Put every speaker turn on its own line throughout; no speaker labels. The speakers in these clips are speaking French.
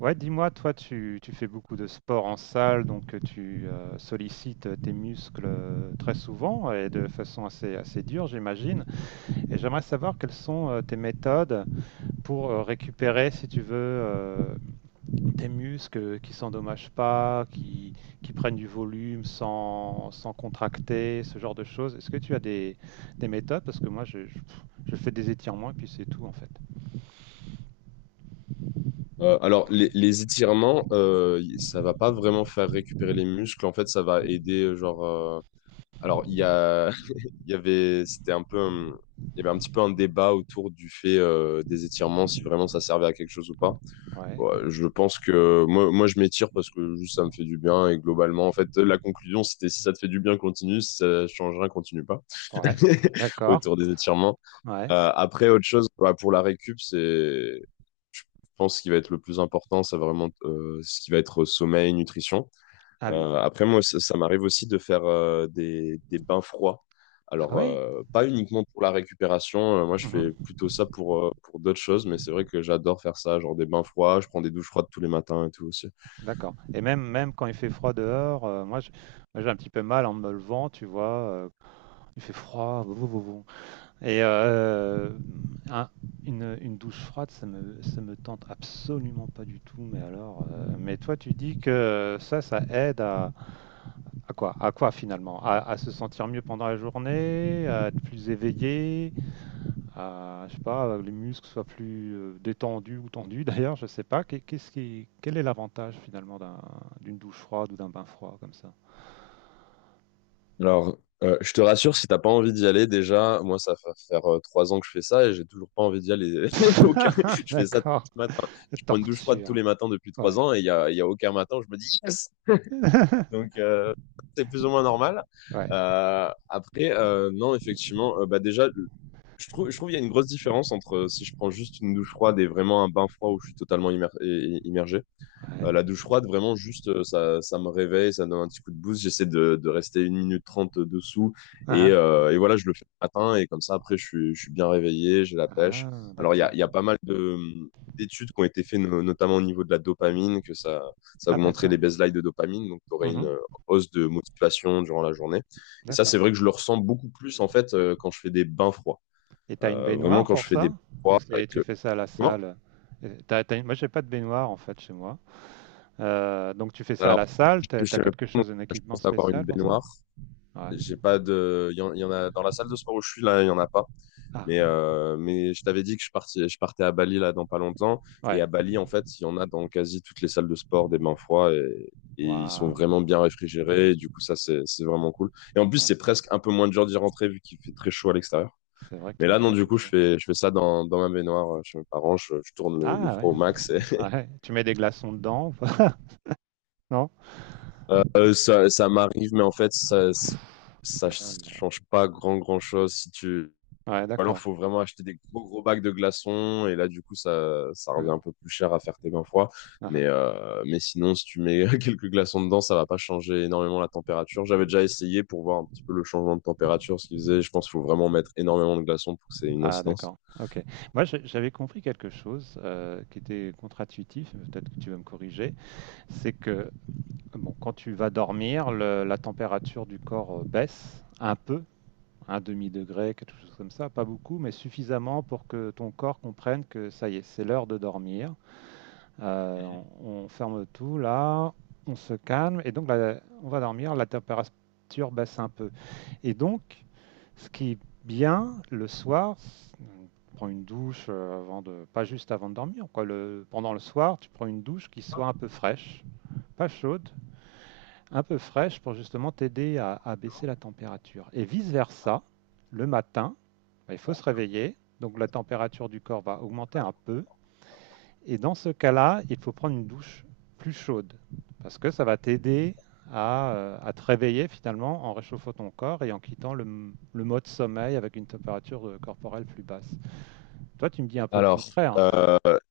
Ouais, dis-moi, toi, tu fais beaucoup de sport en salle, donc tu sollicites tes muscles très souvent et de façon assez dure, j'imagine. Et j'aimerais savoir quelles sont tes méthodes pour récupérer, si tu veux, tes muscles qui s'endommagent pas, qui prennent du volume sans contracter, ce genre de choses. Est-ce que tu as des méthodes? Parce que moi, je fais des étirements et puis c'est tout, en fait.
Les étirements, ça va pas vraiment faire récupérer les muscles. En fait, ça va aider, Alors, il y a, il y avait, c'était un peu, un- il y avait un petit peu un débat autour du fait des étirements, si vraiment ça servait à quelque chose ou pas.
Ouais,
Ouais, je pense que moi, je m'étire parce que juste ça me fait du bien et globalement, en fait, la conclusion, c'était si ça te fait du bien, continue. Si ça change rien, continue pas.
ouais, d'accord,
Autour des étirements.
ouais.
Après, autre chose, bah, pour la récup, c'est je pense que ce qui va être le plus important, c'est vraiment ce qui va être sommeil, nutrition.
Ah oui.
Après, moi, ça m'arrive aussi de faire des bains froids.
Ah
Alors,
oui?
pas uniquement pour la récupération, moi je fais plutôt ça pour d'autres choses, mais c'est vrai que j'adore faire ça, genre des bains froids, je prends des douches froides tous les matins et tout aussi.
D'accord. Et même, même quand il fait froid dehors, moi, j'ai un petit peu mal en me levant, tu vois. Il fait froid, vou. Et un- une douche froide, ça me tente absolument pas du tout. Mais alors, mais toi, tu dis que ça aide à quoi? À quoi finalement? À se sentir mieux pendant la journée, à être plus éveillé, je sais pas, les muscles soient plus détendus ou tendus d'ailleurs, je sais pas. Qu'est-ce qui, quel est l'avantage finalement d'une douche froide ou d'un bain froid comme ça?
Alors, je te rassure, si t'as pas envie d'y aller, déjà, moi ça va faire trois ans que je fais ça et j'ai toujours pas envie d'y aller. Je fais ça tous
D'accord.
les matins. Je prends une douche froide tous
Torture.
les matins depuis trois
Ouais.
ans et il y a aucun matin où je me dis, yes. Donc, c'est plus ou moins normal.
Ouais.
Non, effectivement, bah déjà, je trouve qu'il y a une grosse différence entre si je prends juste une douche froide et vraiment un bain froid où je suis totalement immergé.
Ouais.
La douche froide, vraiment, juste, ça me réveille, ça me donne un petit coup de boost. J'essaie de rester une minute trente dessous.
Ah, hein.
Et voilà, je le fais le matin. Et comme ça, après, je suis bien réveillé, j'ai la pêche.
Ah,
Alors,
d'accord.
il y a pas mal de, d'études qui ont été faites, notamment au niveau de la dopamine, ça
Ah,
augmenterait
d'accord.
les baselines de dopamine. Donc, tu aurais une
Mhm.
hausse de motivation durant la journée. Et ça, c'est
D'accord.
vrai que je le ressens beaucoup plus, en fait, quand je fais des bains froids.
Et t'as une
Vraiment,
baignoire
quand je
pour
fais des
ça?
bains froids. Et
Tu
que...
fais ça à la
Comment?
salle? Moi, j'ai pas de baignoire en fait chez moi. Donc tu fais ça à
Alors,
la salle?
je suis
T'as
chez mes
quelque
parents, donc
chose, un
je
équipement
pense avoir une
spécial pour ça?
baignoire.
Ouais.
J'ai pas de. Il y en a dans la salle de sport où je suis là, il y en a pas.
Ah,
Mais je t'avais dit que je partais à Bali là dans pas longtemps. Et
ouais.
à Bali, en fait, il y en a dans quasi toutes les salles de sport des bains froids et ils sont
Waouh,
vraiment bien réfrigérés. Et du coup, ça, c'est vraiment cool. Et en plus,
ouais.
c'est presque un peu moins dur d'y rentrer vu qu'il fait très chaud à l'extérieur.
C'est vrai que
Mais là,
là-bas,
non,
il
du
fait
coup,
chaud.
je fais ça dans ma baignoire chez mes parents. Je tourne le
Ah ouais,
froid au max. Et,
ouais. Tu mets des glaçons dedans ou pas? Non?
ça m'arrive, mais en fait, ça
Ah, ouais,
change pas grand chose si tu
ouais,
alors,
d'accord.
faut vraiment acheter des gros bacs de glaçons. Et là, du coup, ça revient
Ouais.
un peu plus cher à faire tes 20 fois.
Ah, ah.
Mais sinon, si tu mets quelques glaçons dedans, ça va pas changer énormément la température. J'avais déjà essayé pour voir un petit peu le changement de température, ce qu'ils faisaient. Je pense qu'il faut vraiment mettre énormément de glaçons pour que c'est une
Ah,
incidence.
d'accord. Ok. J'avais compris quelque chose qui était contre-intuitif, mais peut-être que tu vas me corriger. C'est que, bon, quand tu vas dormir, la température du corps baisse un peu, un demi-degré, quelque chose comme ça. Pas beaucoup, mais suffisamment pour que ton corps comprenne que ça y est, c'est l'heure de dormir. Euh, on ferme tout là, on se calme et donc là, on va dormir, la température baisse un peu. Et donc, ce qui est bien le soir, on prend une douche pas juste avant de dormir, quoi. Pendant le soir, tu prends une douche qui soit un peu fraîche, pas chaude, un peu fraîche pour justement t'aider à baisser la température. Et vice-versa, le matin, bah, il faut se réveiller, donc la température du corps va augmenter un peu. Et dans ce cas-là, il faut prendre une douche plus chaude parce que ça va t'aider à te réveiller finalement en réchauffant ton corps et en quittant le mode sommeil avec une température corporelle plus basse. Toi, tu me dis un peu le
Alors,
contraire.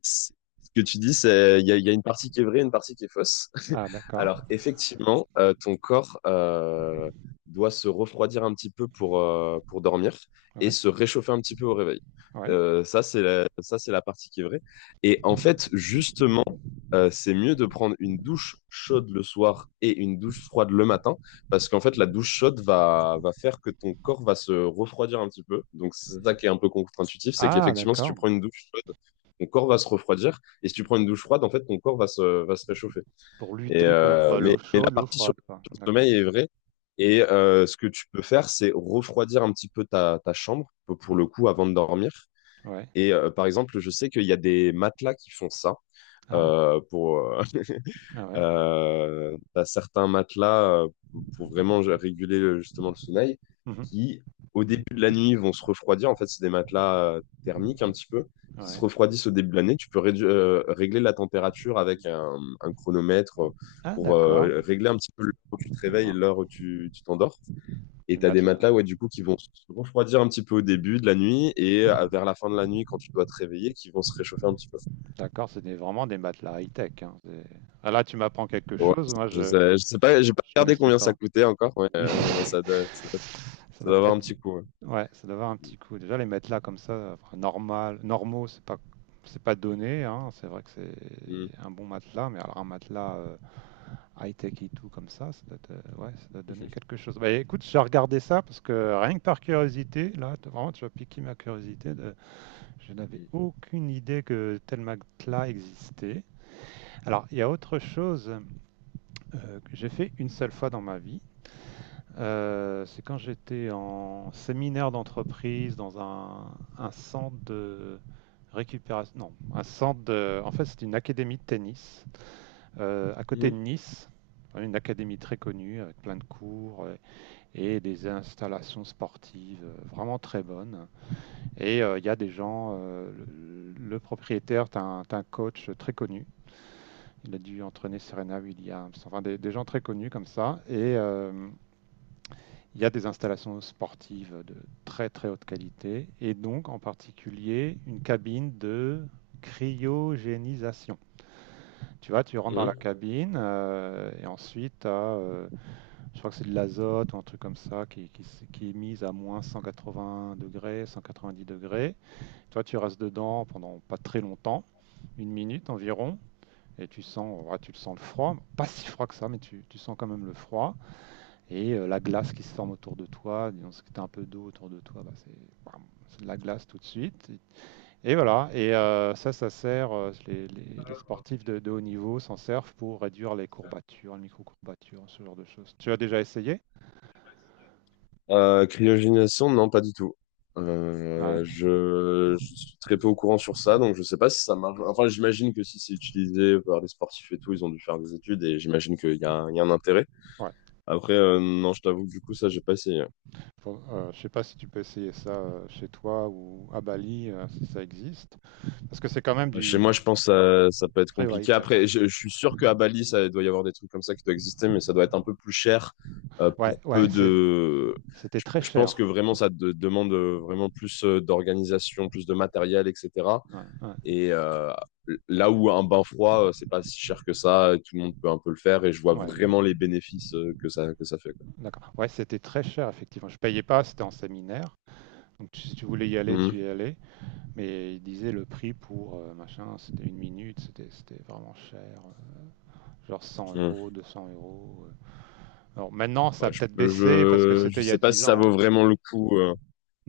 c'est- ce que tu dis, c'est il y a une partie qui est vraie, une partie qui est fausse.
Ah, d'accord.
Alors effectivement, ton corps doit se refroidir un petit peu pour dormir et
Ouais,
se réchauffer un petit peu au réveil.
ouais.
Ça, c'est la partie qui est vraie. Et en fait, justement, c'est mieux de prendre une douche chaude le soir et une douche froide le matin, parce qu'en fait, la douche chaude va faire que ton corps va se refroidir un petit peu. Donc, c'est ça qui est un peu contre-intuitif, c'est
Ah,
qu'effectivement, si tu
d'accord.
prends une douche ton corps va se refroidir. Et si tu prends une douche froide, en fait, ton corps va va se réchauffer.
Pour
Et,
lutter contre l'eau
mais la
chaude, l'eau
partie
froide, quoi.
sur le
D'accord.
sommeil est vraie.
Mm.
Et ce que tu peux faire, c'est refroidir un petit peu ta chambre, pour le
Mhm.
coup, avant de dormir.
Ouais.
Et par exemple, je sais qu'il y a des matelas qui font ça
Ah, ouais.
euh, pour, euh,
Ah ouais.
t'as certains matelas pour vraiment réguler justement le sommeil
Mhm.
qui, au début de la nuit, vont se refroidir. En fait, c'est des matelas thermiques un petit peu qui se
Ouais.
refroidissent au début de l'année. Tu peux régler la température avec un chronomètre
Ah,
pour
d'accord.
régler un petit peu l'heure où tu te réveilles et
Wow.
l'heure où tu t'endors.
Les
Et t'as des matelas,
matelas.
ouais, du coup, qui vont se refroidir un petit peu au début de la nuit et vers la fin de la nuit, quand tu dois te réveiller, qui vont se réchauffer un petit peu.
D'accord, vraiment des matelas high-tech, hein, ah, là, tu m'apprends quelque
Ouais,
chose, moi je
je sais pas, j'ai pas
je
regardé
connaissais
combien ça
pas.
coûtait encore,
Oui,
mais
ça
ça
doit
doit
pas
avoir un
être-
petit coup. Ouais.
ouais, ça doit avoir un petit coup. Déjà les matelas comme ça, enfin, normaux, c'est pas donné, hein. C'est vrai que
Mm.
c'est un bon matelas, mais alors un matelas high-tech et tout comme ça, ouais, ça doit donner quelque chose. Bah écoute, je vais regarder ça parce que rien que par curiosité, vraiment tu as piqué ma curiosité. Je n'avais aucune idée que tel matelas existait. Alors, il y a autre chose que j'ai fait une seule fois dans ma vie. C'est quand j'étais en séminaire d'entreprise dans un centre de récupération. Non, un centre de. En fait, c'est une académie de tennis à côté
Mhm.
de Nice. Enfin, une académie très connue avec plein de cours et des installations sportives vraiment très bonnes. Et il y a des gens, le propriétaire, t'as un coach très connu. Il a dû entraîner Serena Williams, enfin des gens très connus comme ça. Et il y a des installations sportives de très très haute qualité, et donc en particulier une cabine de cryogénisation. Tu vois, tu rentres dans la
Mhm.
cabine et ensuite, je crois que c'est de l'azote ou un truc comme ça qui est mise à moins 180 degrés, 190 degrés. Toi, tu restes dedans pendant pas très longtemps, 1 minute environ, et tu sens, ouais, tu le sens le froid, pas si froid que ça, mais tu sens quand même le froid et la glace qui se forme autour de toi. Disons, si tu as un peu d'eau autour de toi, bah, c'est bam, c'est de la glace tout de suite. Et voilà, et ça sert, les sportifs de haut niveau s'en servent pour réduire les courbatures, les micro-courbatures, ce genre de choses. Tu as déjà essayé?
Cryogénisation, non, pas du tout.
Ouais.
Je suis très peu au courant sur ça, donc je sais pas si ça marche. Enfin, j'imagine que si c'est utilisé par les sportifs et tout, ils ont dû faire des études et j'imagine qu'il y a, il y a un intérêt.
Ouais.
Après, non, je t'avoue que du coup, ça, j'ai pas essayé.
Je sais pas si tu peux essayer ça chez toi ou à Bali, si ça existe. Parce que c'est quand même
Bah, chez moi,
du
je pense que ça peut être
très
compliqué.
high-tech.
Après, je suis sûr qu'à Bali, ça doit y avoir des trucs comme ça qui doivent exister, mais ça doit être un peu plus cher
Ouais,
pour peu
ouais,
de...
c'était très
Je pense
cher.
que vraiment, demande vraiment plus d'organisation, plus de matériel, etc.
Ouais, ouais,
Et là où un bain froid, c'est pas si cher que ça, et tout le monde peut un peu le faire, et je vois
ouais,
vraiment les bénéfices que ça fait, quoi.
d'accord. Ouais, c'était très cher, effectivement. Je payais pas, c'était en séminaire. Si tu voulais y aller,
Mhm,
tu y allais. Mais ils disaient le prix pour machin, c'était 1 minute, c'était vraiment cher. Genre cent
mhm.
euros, 200 euros. Alors maintenant, ça a
Ouais,
peut-être baissé parce que
je
c'était il y a
sais pas si
dix
ça
ans. hein.
vaut vraiment le coup.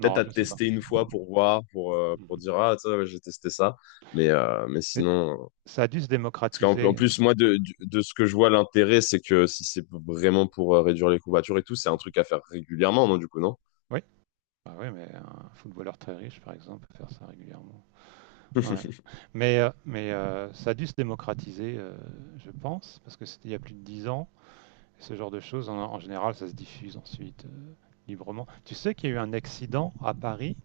Peut-être à
je sais pas.
tester une fois pour voir, pour
Mhm.
dire, ah, ça, ouais, j'ai testé ça. Mais,
Mais ça a dû se
parce qu'en en
démocratiser, hein.
plus, moi, de ce que je vois, l'intérêt, c'est que si c'est vraiment pour réduire les courbatures et tout, c'est un truc à faire régulièrement, non, du coup, non?
Oui. Bah oui, mais un footballeur très riche, par exemple, peut faire ça régulièrement. Ouais. Ça a dû se démocratiser, je pense, parce que c'était il y a plus de 10 ans. Ce genre de choses, en général, ça se diffuse ensuite librement. Tu sais qu'il y a eu un accident à Paris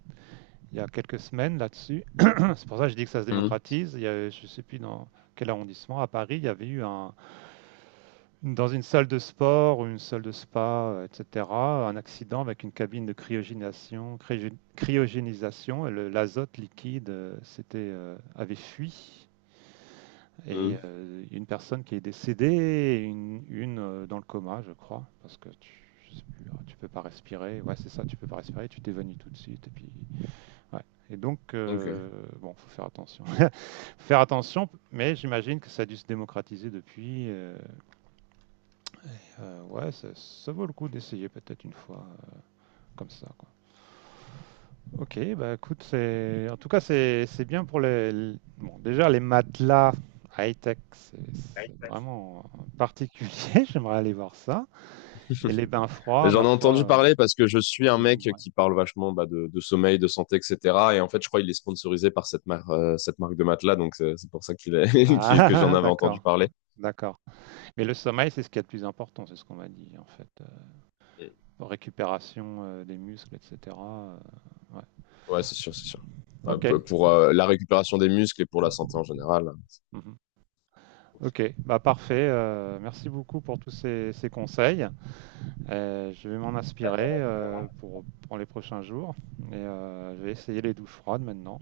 il y a quelques semaines là-dessus. C'est pour ça que je dis que ça se
Mhm.
démocratise. Il y a, je ne sais plus dans quel arrondissement à Paris, il y avait eu dans une salle de sport ou une salle de spa, etc., un accident avec une cabine de cryogénisation. Cryogénisation et l'azote liquide avait fui et
Mhm.
une personne qui est décédée et dans le coma, je crois, parce que je sais plus, tu peux pas respirer. Ouais, c'est ça, tu peux pas respirer, tu t'évanouis tout de suite. Et puis, ouais. Et donc,
Ok.
bon, faut faire attention. Faut faire attention, mais j'imagine que ça a dû se démocratiser depuis. Ouais, ça vaut le coup d'essayer peut-être une fois comme ça, quoi. Ok, bah écoute, c'est en tout cas c'est bien pour bon, déjà les matelas high-tech, c'est vraiment particulier, j'aimerais aller voir ça. Et les bains
Mais
froids,
j'en
ma
ai
foi,
entendu parler parce que je suis un
je me
mec
mouillerai.
qui parle vachement bah, de sommeil, de santé, etc. Et en fait, je crois qu'il est sponsorisé par cette marque de matelas, donc c'est pour ça qu'il est,
Ah,
que j'en avais entendu
d'accord,
parler.
d'accord. Mais le sommeil, c'est ce qui est le plus important, c'est ce qu'on m'a dit en fait. Récupération des muscles, etc. euh, ouais.
Ouais, c'est sûr. Bah,
Ok,
pour la récupération des muscles et pour la santé en général,
mhm. Ok, bah parfait. Merci beaucoup pour tous ces, ces conseils. Je vais m'en inspirer pour les prochains jours. Et je vais essayer les douches froides maintenant.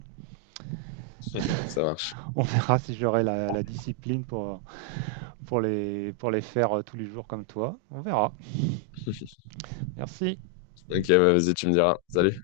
ça marche.
On verra si j'aurai la discipline pour les faire tous les jours comme toi. On verra. Merci.
Ok, bah, vas-y, tu me diras. Salut.